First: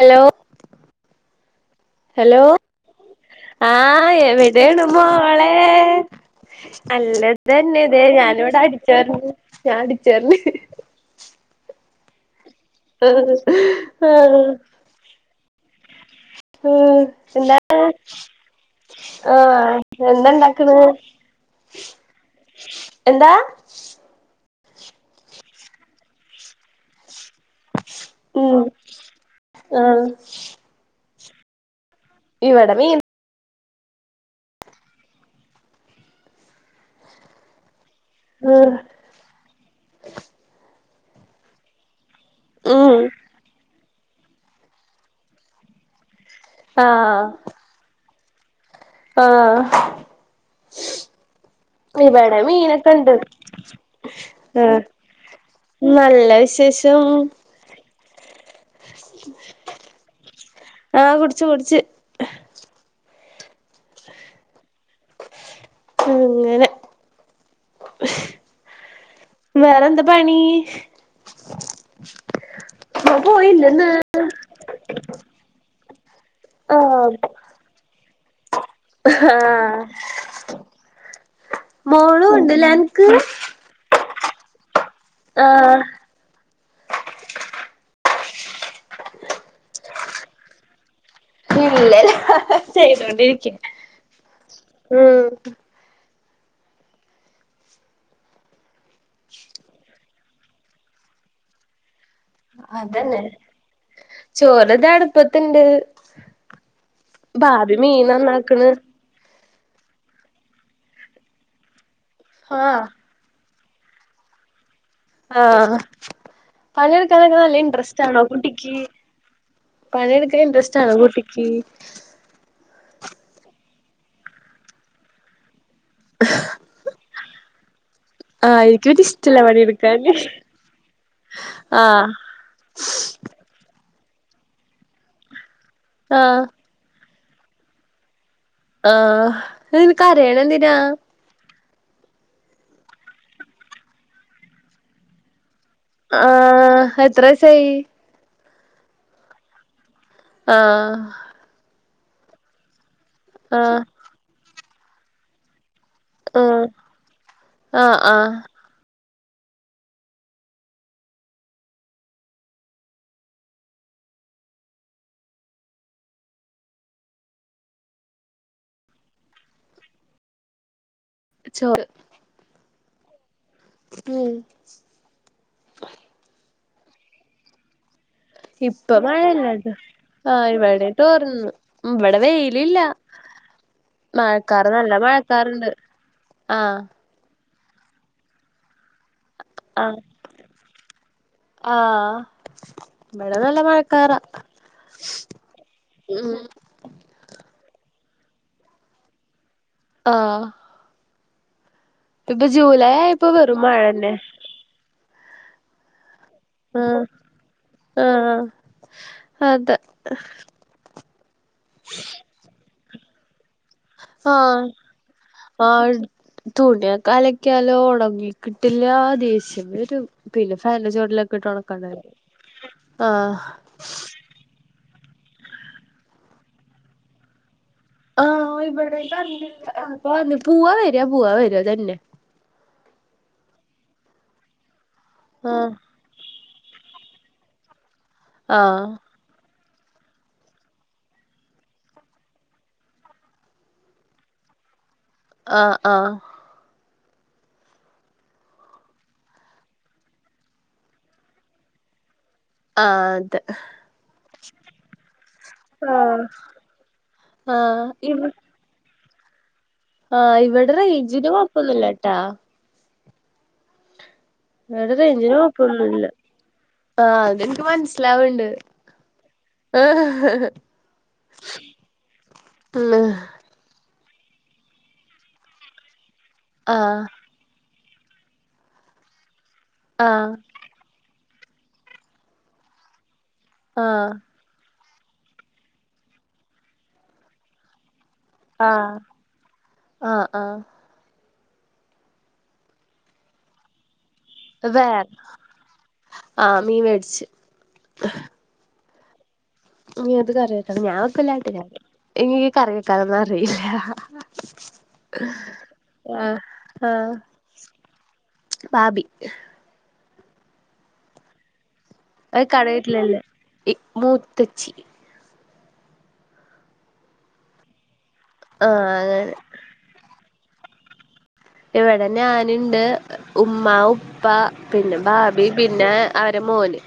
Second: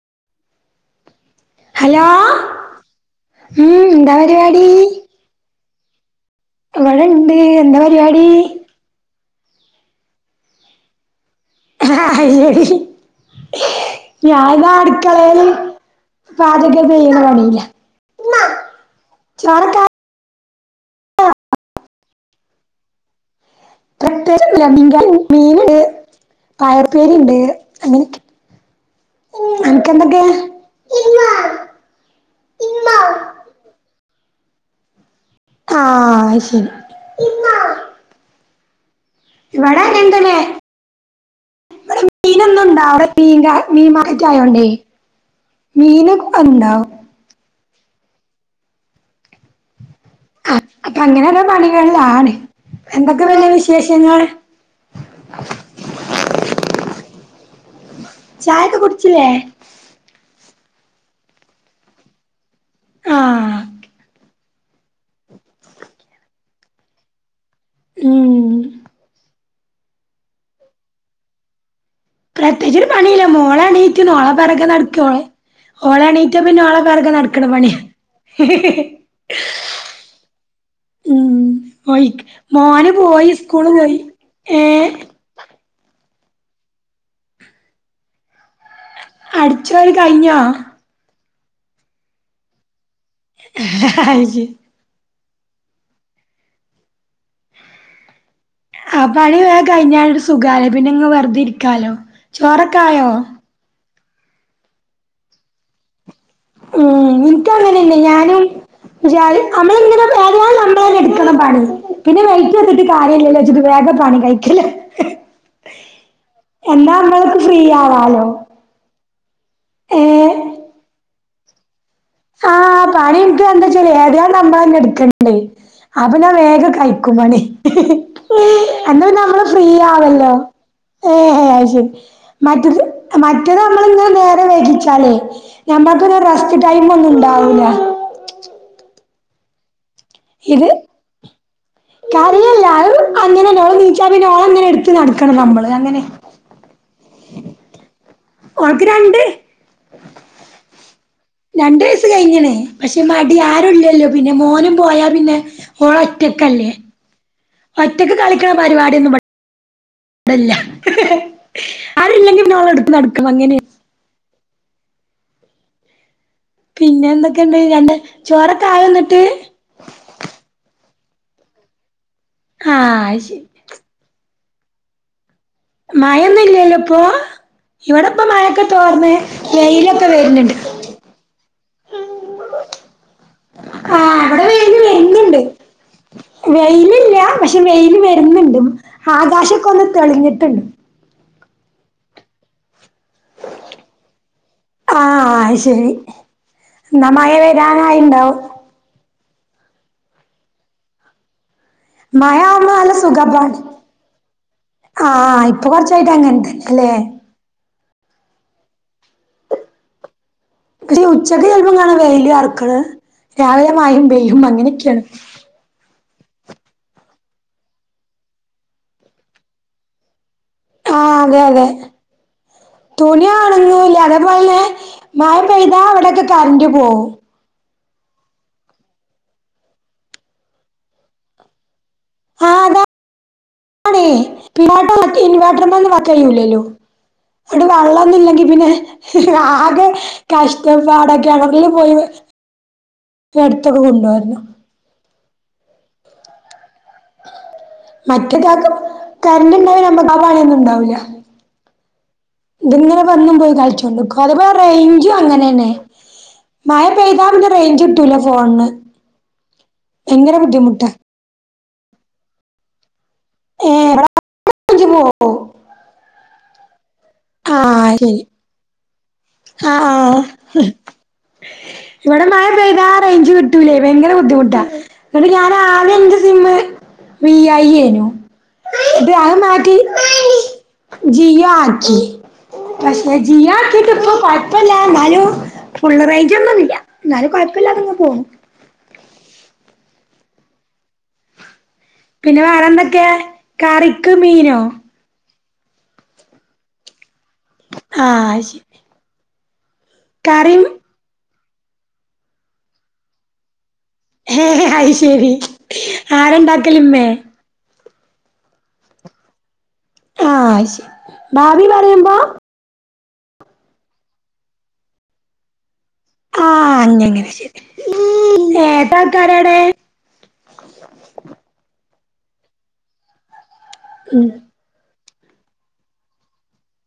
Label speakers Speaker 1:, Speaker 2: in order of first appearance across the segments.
Speaker 1: Hello hello ആ
Speaker 2: ഉം എന്താ പരിപാടി
Speaker 1: എവിടെണ് മോളെ അല്ല
Speaker 2: ഇവിടെണ്ട് എന്താ
Speaker 1: തന്നെ ഇതെ
Speaker 2: പരിപാടി
Speaker 1: ഞാനിവിടെ അടിച്ചാർ ഞാൻ അടിച്ചാർണ്
Speaker 2: [unintelligible]
Speaker 1: ആഹ് ആഹ്
Speaker 2: ഞാൻ താ അട്ക്കളേൽ പാചകം
Speaker 1: ആഹ്
Speaker 2: ചെയ്യണ പണീല്ല
Speaker 1: എന്താണ്
Speaker 2: മ്മാ ചോറക്ക
Speaker 1: എന്തണ്ടാക്ക്ണ് എന്താ
Speaker 2: [unintelligible] മീന്ണ്ട് പയർപ്പേരിണ്ട് അങ്ങനക്കെ
Speaker 1: ഉം
Speaker 2: അൻക്ക്
Speaker 1: ആഹ്
Speaker 2: എന്തൊക്കെ
Speaker 1: ഇവടെമീൻ
Speaker 2: ആ അയ്ശെരി
Speaker 1: [unintelligible]
Speaker 2: ഇവടങ്ങൻതന്നെ ഇവടെ മീനൊന്നുംണ്ടാ
Speaker 1: ഉം
Speaker 2: വ മീങ്ക മീൻ [unintelligible] മീനൊക്കെ പ്പോ [unintelligible]
Speaker 1: ആഹ് ആഹ്
Speaker 2: ആഹ് അപ്പങ്ങനൊരോ പണികള്ലാണ്
Speaker 1: ഇവിടെ
Speaker 2: എന്തൊക്കെ പിന്നെ വിശേഷങ്ങൾ
Speaker 1: ഉം നല്ല വിശേഷം
Speaker 2: ചായക്കെ കുട്ച്ച്ല്ലേ
Speaker 1: ആഹ് കുട്ച്ച് കുട്ച്ച്
Speaker 2: ആഹ്
Speaker 1: അങ്ങനെ
Speaker 2: ഉം
Speaker 1: മ്മ് വേറെന്താ പണീ
Speaker 2: പ്രത്യേയിച്ചോര് പണീല്ല മോള് എണീറ്റ്ണ് ഓളെ പെറകെ നടക്കൊളെ ഓളെണീറ്റ പിന്നെ ഓളെ
Speaker 1: ആഹ്
Speaker 2: പെറകെ നടക്ക്ണ പണ്യ
Speaker 1: ആഹ്
Speaker 2: ഉം മോന്ക്ക്
Speaker 1: മോളും ഉണ്ടല്ലേ
Speaker 2: മോന്
Speaker 1: അനക്ക്
Speaker 2: പോയി സ് ക്കൂള് പോയി ഏഹ്
Speaker 1: ആഹ്
Speaker 2: അട്ച്ചോരി കയ്ഞ്ഞോ
Speaker 1: ഇല്ല ചെയ്തൊണ്ടിരിക്ക്യാ
Speaker 2: അത് ശരി
Speaker 1: ഉം
Speaker 2: ആഹ് പണി വേം കയിഞ്ഞാലൊരു സുഖാലെ പിന്നെങ്ങനെ വെറ്തെ ഇരിക്കാലോ ചോറൊക്കെ ആയോ
Speaker 1: അതെന്നെ ചോറ്താ അട്പ്പത്ത്ണ്ട്
Speaker 2: ഉം
Speaker 1: ബാബി മീൻ നന്നാക്ക്ണ്
Speaker 2: [unintelligible] നമ്മള്ങ്ങനെ ഏതായാലും നമ്മളന്നെ ഇട്ക്കണം പണി പിന്നെ
Speaker 1: ആഹ്
Speaker 2: വൈറ്റയ്ത്ട്ട് കാ ര്യല്ലല്ലോച്ച്ട്ട് വേഗം പണി കഴിക്കലാ
Speaker 1: ആഹ്
Speaker 2: എന്നാ
Speaker 1: പണിട്ക്കാനൊക്കെ
Speaker 2: നമ്മൾക്ക്
Speaker 1: നല്ല
Speaker 2: ഫ്രീ
Speaker 1: ഇൻട്രസ്റ്റാണോ
Speaker 2: ആവാലോ
Speaker 1: കുട്ടി ക്കി
Speaker 2: ഏഹ്
Speaker 1: പണിട്ക്കാൻ ഇൻട്രസ്റ്റാണോ കുട്ടിയ്ക്കി
Speaker 2: ആഹ് പണി ഇന്ക്ക് എന്തച്ചാല് ഏതായാലും നമ്മളെന്നെ ഇട്ക്കണ്ടേ അപ്പൊ ഞാൻ വേഗം കയ്ക്കും പണി
Speaker 1: ആഹ്
Speaker 2: എന്നാ പിന്നെ നമ്മള്
Speaker 1: ഇനിക്കൊരിഷ്ടല്ല
Speaker 2: ഫ്രീ
Speaker 1: പണിട്ക്കാന്
Speaker 2: ആവല്ലോ ഏഹ് ഹേ അത് ശെരി മറ്റേത് മ റ്റേത് നമ്മളിങ്ങനെ നേരം വൈകിച്ചാലെ നമ്മക്ക് പിന്നെ
Speaker 1: ആഹ്
Speaker 2: റസ്റ്റ്‌ ടൈമൊന്നുണ്ടാവൂല
Speaker 1: ആഹ് അയിന്
Speaker 2: ഇത്
Speaker 1: കരയ്ണന്തിനാ
Speaker 2: കരയല്ല അത് അങ്ങനന്നെ ഓള് നീച്ചാ പിന്നെ ഓളെങ്ങനെട്ത്ത് നടക്കണം നമ്മള് അങ്ങനെ
Speaker 1: ആഹ് എത്ര വയസ്സായി
Speaker 2: ഓൾക്ക് രണ്ട്
Speaker 1: ആഹ്
Speaker 2: രണ്ട് വയസ്സ് കഴിഞ്ഞ്ണ് പക്ഷെ മട്യാ
Speaker 1: ആഹ്
Speaker 2: ആരുല്ലല്ലോ പിന്നെ മോനും പോയാ പിന്നെ ഓള് ഒ
Speaker 1: ആഹ്
Speaker 2: റ്റക്കല്ലേ
Speaker 1: ആഹ്
Speaker 2: ഒറ്റക്ക്
Speaker 1: ആഹ്
Speaker 2: കളിക്കണ പരിപാടി ഒന്നുബ ടെല്ല ആരുല്ലെങ്കി പിന്നെ ഓളെട്ത്ത് നടക്കണം അങ്ങനെ പിന്നെന്തൊക്കെണ്ട് രണ്ട് ചോറൊക്കായോ ഇന്നട്ട്
Speaker 1: ചോറ്
Speaker 2: ആഹ് അത് ശെരി
Speaker 1: മ്മ്
Speaker 2: മഴൊന്നും ഇല്ലല്ലോ ഇപ്പൊ ഇവിടെപ്പ മഴൊക്കെ
Speaker 1: ഇപ്പ
Speaker 2: തോർന്ന് വെയിലൊക്കെ വര്ന്ണ്ട്
Speaker 1: തോറ്ന്ന് ഇബടെ വെയ്ലില്ല
Speaker 2: ആഹ് ഇവിടെ
Speaker 1: മഴക്കാറ്
Speaker 2: വെയില്
Speaker 1: നല്ല
Speaker 2: വരുന്നുണ്ട്
Speaker 1: മഴക്കാറ്ണ്ട് ആഹ്
Speaker 2: വെയിലില്ല പക്ഷെ വെയില് വര്ന്ന്ണ്ട് ആകാശൊക്കൊന്ന്
Speaker 1: ആഹ്
Speaker 2: തെളിഞ്ഞ്ട്ട്ണ്ട്
Speaker 1: ആഹ് ഇബടെ നല്ല മഴക്കാറാ
Speaker 2: ആഹ് അത് ശെരി
Speaker 1: ഉം
Speaker 2: ഇന്നാ മയ വരാനായിണ്ടാവും
Speaker 1: ആഹ് ഇപ്പൊ
Speaker 2: മഴാകുമ്പോ
Speaker 1: ജൂലൈ
Speaker 2: നല്ല സുഖാ
Speaker 1: ആയപ്പോ
Speaker 2: ബ
Speaker 1: വെറും മഴന്നെ
Speaker 2: ആഹ് ഇപ്പൊ കൊറച്ചായിട്ട് അങ്ങനെ തന്നെ
Speaker 1: ആഹ് ആഹ് ആഹ് അതെ
Speaker 2: ക്ഷേ ഉച്ചക്ക് ചെലപ്പം കാണ വെയില് അറ്ക്ക്ണ് രാവിലെ മഴിം പെയ്യും
Speaker 1: ആഹ്
Speaker 2: അങ്ങനെയൊക്കെയാണ്
Speaker 1: [unintelligible] തുണിയൊക്കെ അലക്കിയാലോ ഒണങ്ങിക്കിട്ടില്ല ദേഷ്യം വരും പിന്നെ ഫാന്റെ
Speaker 2: ആ
Speaker 1: ചോടിലൊക്കെ
Speaker 2: അതെ
Speaker 1: ഇട്ട്
Speaker 2: അതെ
Speaker 1: ഉണക്കാആനോരം. ആ
Speaker 2: അതുപോലെ മഴ പെയ്താ അവിടെയൊക്കെ കറന്റ് പോവും.
Speaker 1: ആ ഇവിടെ കരണ്ടില്ല. പോവാ വര പോവാ വര ഇത് തന്നെ.
Speaker 2: ആ അതാ ആണേ പിന്നെ
Speaker 1: ആഹ്
Speaker 2: ഇൻവേർട്ടറിന്ന് വർക്ക് ചെയ്യുലല്ലോ? അവിടെ വെള്ളം ഒന്നും ഇല്ലെങ്കി പിന്നെ.
Speaker 1: ആഹ്
Speaker 2: ആകെ കഷ്ടപ്പാടൊക്കെരം [unintelligible] പോയി അടുത്തൊക്കെ കൊണ്ടുരുന്നു.
Speaker 1: ആ ആ
Speaker 2: മറ്റേതാക കരണ്ട് ഉണ്ടാകില്ല് നമുക്ക് ആപണി ഒനും ഉണ്ടാവില്ല. ഇത്ങ്ങനെ വന്നും പോയി കളിച്ചോണ്ട് അത്പോലോ റേഞ്ചും അങ്ങനെ തന്നെ.
Speaker 1: അതെ ആഹ്
Speaker 2: മയ പെയ്താപിനൊ
Speaker 1: ആഹ്
Speaker 2: റേഞ്ച് ഇട്ടുല ഫോണിന്.
Speaker 1: ആ
Speaker 2: ഭയങ്കര
Speaker 1: ഇവിടെ
Speaker 2: ബുദ്ധിമുട്ടാ
Speaker 1: റേജിന് കൊഴപ്പൊന്നില്ല ട്ടാ.
Speaker 2: ഏ ഇവിടെ റേഞ്ച്
Speaker 1: ഇവടൊ
Speaker 2: പോവും
Speaker 1: റഞ്ചിന് കൊഴപ്പന്നുല്ല. ആ എനിക്ക് മനസ്സിലാവണ്ട്.
Speaker 2: ആ ആ ഇവിടെ മഴ പെയ്ത റേഞ്ച് കിട്ടൂലേ ഭയങ്കര ബുദ്ധിമുട്ടാ എന്നിട്ട് ഞാൻ ആകെ ഇൻ്റെ സിമ്മ്.
Speaker 1: ആ
Speaker 2: വി ഐ നു അത് മാറ്റി.
Speaker 1: ആ
Speaker 2: ജിയോ ആക്കി പക്ഷെ ജിയോ ആക്കിയിട്ട്. പോ
Speaker 1: ആഹ്
Speaker 2: കൊയ് പ്പല്ല എന്നാലും ഫുള്ള് റേഞ്ച് ഒന്നുംല്ല എന്നാലും കുഴപ്പമില്ല അതങ്ങ് പോണു.
Speaker 1: ആ ആ ആ
Speaker 2: പിന്നെ വേറെ എന്തൊക്കെ? കറിക്ക് മീ
Speaker 1: [unintelligible] വേ ആഹ മീൻ മേടിച്ച്
Speaker 2: ആ ശരി
Speaker 1: ഞ്ഞ് അത് കറി
Speaker 2: കറിയും
Speaker 1: വെക്കണം ഞാൻ [unintelligible] എനിക്ക് കറി വെക്കാനൊന്നും അറിയില്ല.
Speaker 2: ഹേ അയ് ശേരി ആരണ്ടാക്കല് ഇമ്മേ?
Speaker 1: പാപി.
Speaker 2: ആ ശരി ഭാപി പറയുമ്പോ?
Speaker 1: അത് കടയിട്ടില്ലല്ലേ മൂത്തച്ചി
Speaker 2: ആ അന്നങ്ങനെ ശരി ഉ
Speaker 1: ആഹ്
Speaker 2: എത്ര
Speaker 1: അങ്ങനെ
Speaker 2: ആൾക്കാരാണ്.
Speaker 1: ഇവിടെ ഞാനുണ്ട് ഉമ്മ, ഉപ്പ.
Speaker 2: ഉം
Speaker 1: പിന്നെ ഭാബി പിന്നെ അവരെ മോന്.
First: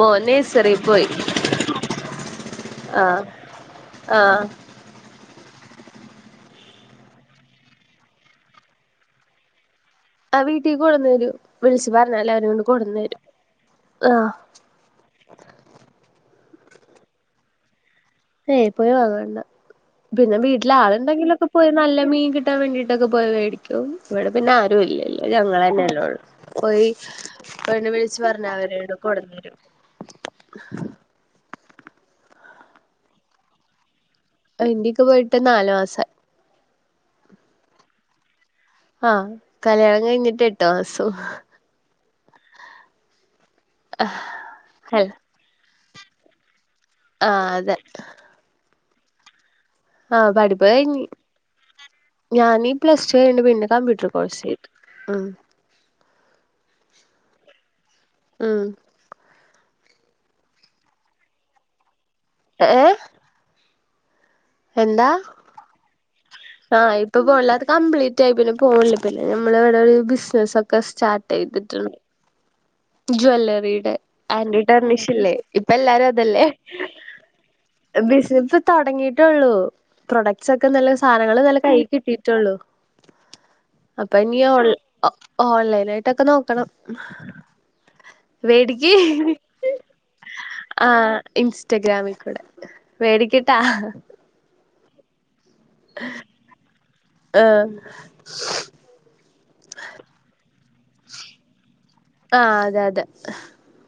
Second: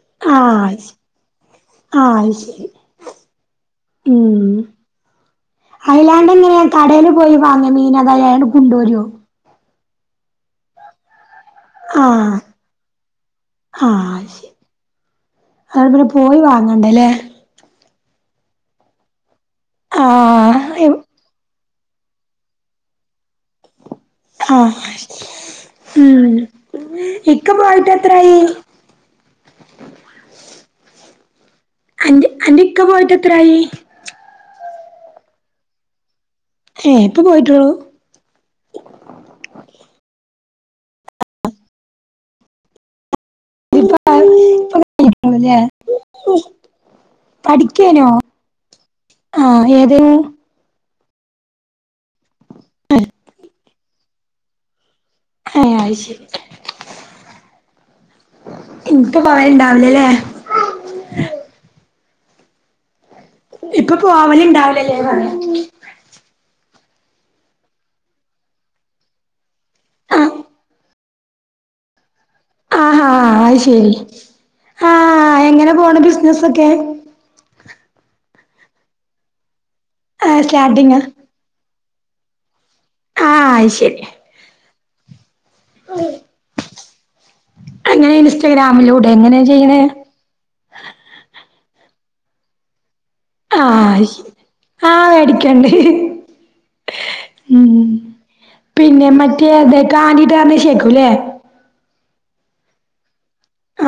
Speaker 1: മോൻ
Speaker 2: ആഹ്
Speaker 1: നഴ്സറി
Speaker 2: ശ
Speaker 1: പോയി.
Speaker 2: ആഹ് അത് ശരി
Speaker 1: ആഹ
Speaker 2: ഉം ഹൈലാൻഡ എങ്ങനെ കടയിൽ പോയി വാങ്ങ മീന് അതായാണ് കൊണ്ടുരു?
Speaker 1: ആ വീട്ടി കൊടുന്ന് രും വിളിച്ചു പറഞ്ഞല്
Speaker 2: ആഹ്
Speaker 1: അവര് ങ്ങട്ട് കോടുന്ന് തരും.
Speaker 2: അതോ പോയി വാങ്ങണ്ടല്ലേ?
Speaker 1: ഏയ് പോയി വാങ്ങണ്ട പിന്നെ
Speaker 2: ആഹ്
Speaker 1: വീട്ടില്.
Speaker 2: എവ്
Speaker 1: ആളുണ്ടെങ്കിലൊക്കെ. പോയി നല്ല മീൻ കിട്ടാ വേണ്ടിട്ടൊക്കൊ പോയി മേടിക്കും. ഇവിടെ പിന്നാരും
Speaker 2: ആഹ്
Speaker 1: ഇല്ലല്ലോ ഞങ്ങളെന്നെയല്ലേള്ളു.
Speaker 2: ഉം
Speaker 1: പോയി
Speaker 2: ഇക്ക പോയിട്ട് എത്രായി?
Speaker 1: കൊടന്നരും
Speaker 2: അന്റെ അന്റെക്ക പോയിട്ട് എത്രായി?
Speaker 1: എന്റെയിക്ക പോയിട്ട് നാല് മാസ
Speaker 2: എഏ ഇപ്പൊ പോയിറ്റുള്ളൂ.
Speaker 1: ആഹ കല്യാണം കഴിഞ്ഞിട്ട് എട്ട് മാസം ഹും അഹ് ഹ
Speaker 2: [unintelligible]
Speaker 1: ആഹ് അതെ
Speaker 2: പഠിക്കാനൊ അ ഏ
Speaker 1: ആ പഠപ്പ്‌ കഴിഞ്ഞ്. ഞാനീ പ്ലസ് ടു കഴിഞ്ഞി പിന്നെ കമ്പ്യൂട്ടർ കോഴ്സ് ചെയ്ത് ഉ
Speaker 2: ഏ ആയിഷേരി
Speaker 1: ഉം
Speaker 2: എനിക്ക് പായ് ണ്ടാവില്ലല്ലേ
Speaker 1: ഏഏ
Speaker 2: ഇപ്പൊ പോവലുണ്ടാ
Speaker 1: എന്താ ആഹ് ഇപ്പൊ പോണില്ല അത് കംപ്ലീറ്റ് ആ ഇപ്പൊ പൊല്ല കംബ്ലിറ്റായി. പിന്നെ പോണല്ല പിന്നെ ഞമ്മൾ ഇവിടെ ഒരു
Speaker 2: ആ
Speaker 1: ബിസിനസ്സ ഒക്കെ സ്റ്റാർട്ട് ചെയ്തിട്ടുണ്ട്.
Speaker 2: ആഹാ അത് ശരി
Speaker 1: ജ്വല്ലറിയുടെ ആന്റ
Speaker 2: ആ
Speaker 1: ടെർണിഷല്ലേ ഇപ്പ
Speaker 2: എങ്ങനെ പോണ്
Speaker 1: എല്ലാരും അതല്ലേ
Speaker 2: ബിസിനസൊക്കെ
Speaker 1: ഹെ ബിസിന ഇ തുടങ്ങിയിട്ടേള്ളൂ
Speaker 2: ആ
Speaker 1: പ്രൊഡക്ട്സ് ഒക്കെ നല്ല
Speaker 2: സ്റ്റാർട്ടിങ്
Speaker 1: സാധനങ്ങള്ൾ നല്ല കൈ കിട്ടി.. ട്ടള്ളൂ
Speaker 2: ആ അത് ശരി
Speaker 1: അപ്പൊ അപഞ്ഞി ഓ ഓൺലൈന ആായിട്ടൊക്കെ നോക്കണം.
Speaker 2: അങ്ങനെ ഇൻസ്റ്റാ ഗ്രാമീലൂടെ എങ്ങനെ ചെയ്യിനെ
Speaker 1: ആഹ ഇൻസ്റ്റഗ്രാമിൽ കൂടെ പേട
Speaker 2: ആഹ അഹ് ശരി ആ ടി കണ്ട് ഹി ഹി
Speaker 1: ആഹ്
Speaker 2: ഉം പിന്നെ മറ്റേ ദ് കാർണി ണ്ട ശക്കൂല്ലേ?
Speaker 1: ആ അതെ അതെ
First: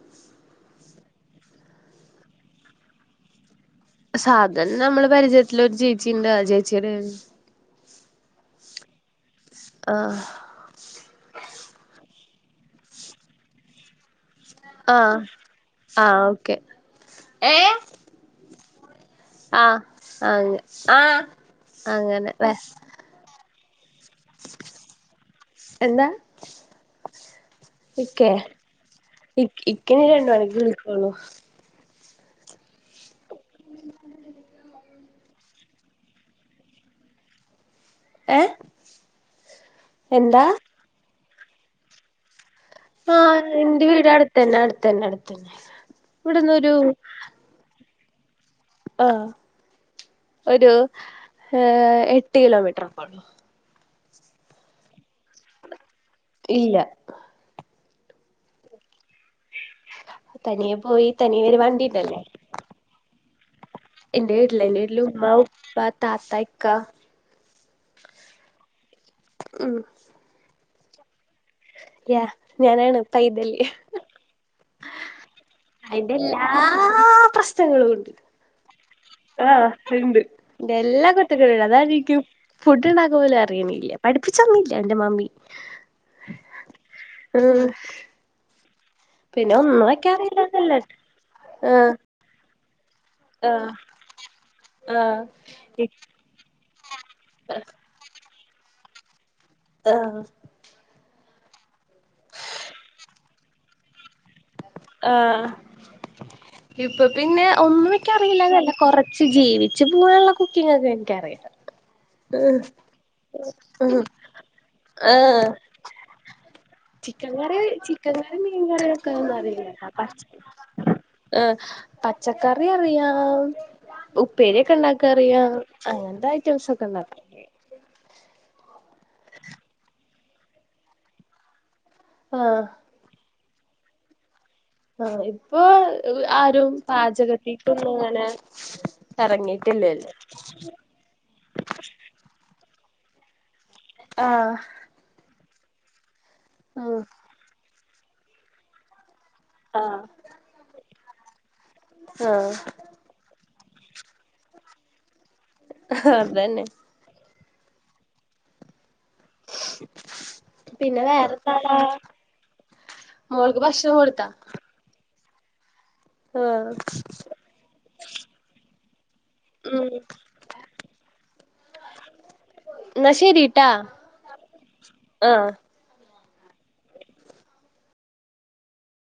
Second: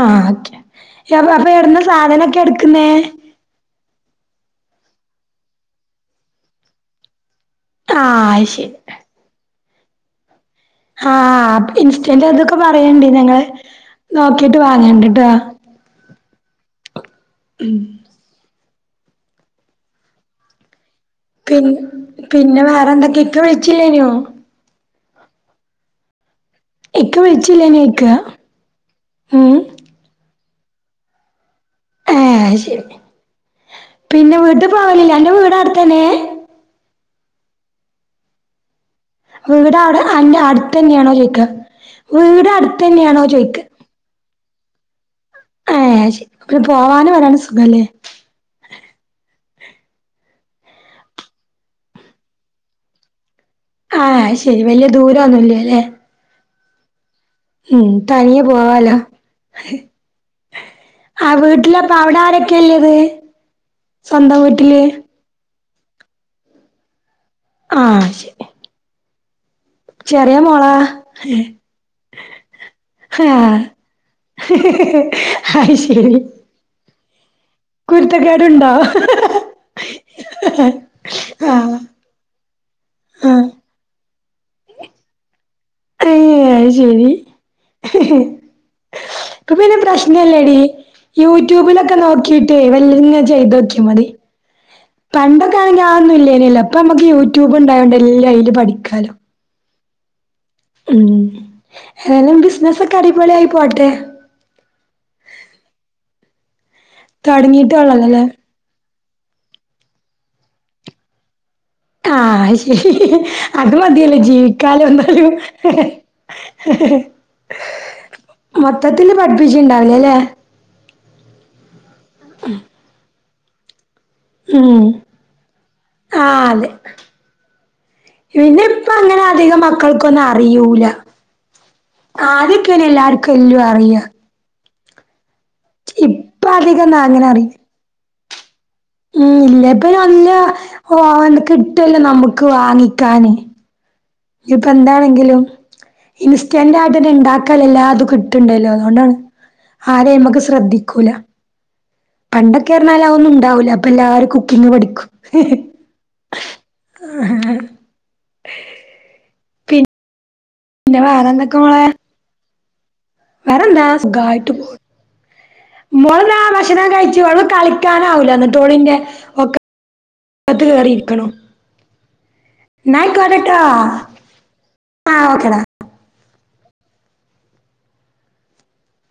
Speaker 2: ആ ഓക്കെ. അപ്പൊ എവിടന്ന സാധനൊക്കെ എടുക്കുന്നേ?
Speaker 1: സാധനം നമ്മള് പരിചയത്തില ഒരു ചേച്ചി ഉണ്ട് ആ ചേച്ചിയുടെ
Speaker 2: ആ അയിശരി
Speaker 1: ആഹ.
Speaker 2: ആഹ ഇൻസ്റ്റന്റ് അതൊക്കെ പറയണ്ടി ഞങ്ങള് നോക്കിട്ട് വാങ്ങേണ്ട് ട്ടോ.
Speaker 1: ആ ഓക്കേ
Speaker 2: ഉം
Speaker 1: ആഹ് അെ ആഹ്
Speaker 2: പി
Speaker 1: അങ്ങനെ വേ
Speaker 2: പിന്നെ വേറെ എന്തൊക്കെ ഇക്ക വിളിച്ചില്ലേനോ
Speaker 1: എന്താ
Speaker 2: ഇക്ക വിളിച്ചില്ലനിയ്നൊ ഇക ഉം
Speaker 1: ക്കനി രണ്ടുമണിക്ക് വിളിക്കോള്ളു
Speaker 2: ഏഹ് അത് ശെരി പിന്നെ വീട്ട് പോവലില്ലേ അന്റെ വീട് അട്ത്തനെ
Speaker 1: ഏഹ്
Speaker 2: വീട് അവടെ അന്റെ
Speaker 1: എന്താ
Speaker 2: അട്ത്തന്നേണോ ചോയ്ക്കാ വീടാ അട്
Speaker 1: ആഹ് ഇന്റെ വീട് അടുത്തന്നെ അടുത്തന്നെ അടു
Speaker 2: ഏഹ് ശെ അപ്പോ പോവാനും വരാനും സുഖാല്ലേ
Speaker 1: ആഹ് ഒരു ഏഹ് എട്ട് കിലോമീറ്ററോക്കോള്ളു
Speaker 2: ആഹ് അയ്ശെരി വല്യ ദൂരൊന്നും ഇല്ല്യല്ലേ
Speaker 1: ഇല്ല
Speaker 2: ഉം തനിയെ പോവാലോ
Speaker 1: തനിയെ പോയി
Speaker 2: ആഹ്
Speaker 1: തനിയെ വര്
Speaker 2: വീട്ടിലപ്പ
Speaker 1: വണ്ടിണ്ടല്ലേ
Speaker 2: [unintelligible]
Speaker 1: എന്റെ
Speaker 2: സ്വന്തം
Speaker 1: വീട്ട്ല് എന്റെ
Speaker 2: വീട്ടില്
Speaker 1: വീട്ട്ല് ഉമ്മ ഉപ്പ താത്ത ഇക്ക
Speaker 2: ആഹ് ശെ
Speaker 1: ഉം
Speaker 2: ചെറിയ മോളാ.
Speaker 1: യാ ഞാനാണ്
Speaker 2: ഏഹ്
Speaker 1: പൈതല്
Speaker 2: ആഹ് അയി ശെരി.
Speaker 1: ആഹ് പ്രശ്
Speaker 2: കുരുത്തക്കേടുണ്ടോ
Speaker 1: ആഹ് ഇണ്ട്
Speaker 2: ആഹ്
Speaker 1: ന്റെ എല്ലാ കുരുത്തക്കേടും
Speaker 2: ആഹ്
Speaker 1: അതാരിക്കും ഫുഡ് ഇണ്ടാക്കപോലും
Speaker 2: ഏഹ്
Speaker 1: അറിണില്ല പഠിപ്പിച്ചന്നില്ല എന്റെ മമ്മി
Speaker 2: അയ് ശെരി
Speaker 1: ഉം
Speaker 2: ഇപ്പ പിന്നെ
Speaker 1: ഒന്നും വെക്കാൻ
Speaker 2: പ്രശ്നല്ലേടി
Speaker 1: അറിയില്ലാന്നല്ല ആഹ്
Speaker 2: യൂട്യൂബിലൊക്കെ നോക്കിട്ടേ വല്ല
Speaker 1: ആഹ്
Speaker 2: ചെയ്തോക്കിയാ മതി.
Speaker 1: ആഹ്
Speaker 2: പണ്ടക്ക [unintelligible] [unintelligible] ഇപ്പോ നമ്മുക്ക് യൂട്യൂബ് ഉണ്ടായോണ്ട്, എല്ലാം അയില് പഠിക്കാലോ.
Speaker 1: ആഹ്
Speaker 2: ഉം [unintelligible] ബിസിനസൊക്കെ അടിപൊളി ആയി പോട്ടെ.
Speaker 1: ആഹ് ഇപ്പ പിന്നെ ഒന്നുവെക്കാ
Speaker 2: തൊടങ്ങിട്ടൊള്ളല്ലോല്ലേ
Speaker 1: അറിയില്ലന്നല്ല കൊറ ച്ച് ജീവിച്ചു പോവാള്ള കുക്കിംങ്ങ് ഒക്കെ എനിക്കറിയാം
Speaker 2: ആഹ് ശെരി. അത് മതിയല്ലോ ജീവിക്കാലോ, എന്നാലും.
Speaker 1: ആഹ് ചിക്കൻ കറി ചിക്കൻ കറി മീൻകറി
Speaker 2: മൊത്തത്തില്
Speaker 1: വെക്കാനൊന്നും അറിയില്ലാട്ടോ പ
Speaker 2: പഠിപ്പിച്ചിണ്ടാവില്ലല്ലേ
Speaker 1: ആഹ് പച്ചക്കറി അറിയാം ഉപ്പേരി ഒക്കെ
Speaker 2: ഉം
Speaker 1: ഇണ്ടാക്കറിയാം അങ്ങനത്തെ
Speaker 2: ആഹ്
Speaker 1: ഐറ്റംസ്
Speaker 2: അതെ
Speaker 1: ഒക്കെ ണ്ടാക്കാം
Speaker 2: പിന്നെ ഇപ്പ അങ്ങനെ അധികം മക്കൾക്കൊന്നും അറിയൂല
Speaker 1: ആഹ്
Speaker 2: ആദ്യക്കെന്നെ എല്ലാര്ക്കും എല്ലു അറിയാ
Speaker 1: ആഹ് ഇപ്പോ
Speaker 2: ഇപ്പ
Speaker 1: ആരും
Speaker 2: അധികൊന്നും അങ്ങനെ അറി
Speaker 1: പാചകത്തിക്കൊന്നങ്ങനെ
Speaker 2: [unintelligible] കിട്ടല്ലോ നമ്മുക്ക് വാങ്ങിക്കാന്
Speaker 1: ആഹ്
Speaker 2: ഇപ്പന്താണെങ്കിലും ഇൻസ്റ്റൻറ്റ് ആയ്ട്ട്
Speaker 1: ആഹ്
Speaker 2: ത് ഇണ്ടാ ക്കല്ലല്ല അതും കിട്ട്ണ്ടല്ലോ അതൊ ണ്ടാണ്
Speaker 1: ആഹ്
Speaker 2: ആരും അയ്മക്ക് ശ്രദ്ധിക്കൂലാ പണ്ടൊക്കെ
Speaker 1: ആഹ്
Speaker 2: എറഞ്ഞാല് അ ഒന്നും ഉണ്ടാവൂല്ല അപ്പോ എല്ലാരും കുക്കിങ്ങ് പഠിക്കും
Speaker 1: ആഹ് അതന്നെ
Speaker 2: [unintelligible]
Speaker 1: പിന്നെ
Speaker 2: വേറെന്തൊക്കെ
Speaker 1: വേറെന്താടാ
Speaker 2: മോളെ
Speaker 1: മോൾക്ക്
Speaker 2: വേറെന്താ
Speaker 1: ഭക്ഷണം കൊടുത്താ
Speaker 2: സുഖായിട്ട് പോ മോളന്നാ ആ ഭക്ഷണം
Speaker 1: ആഹ്
Speaker 2: കഴിച്ചു. കളിക്കാനാവില്ല ന്ന്ട്ടോളിന്റെ ഒക്കെ,
Speaker 1: മ്മ്
Speaker 2: കത്ത് കേറി ഇരിക്കണു.
Speaker 1: എന്നാ
Speaker 2: ന്നായിക്കോട്ടട്ടോ
Speaker 1: ശരിട്ടാ
Speaker 2: ആഹ് ഓക്കെടാ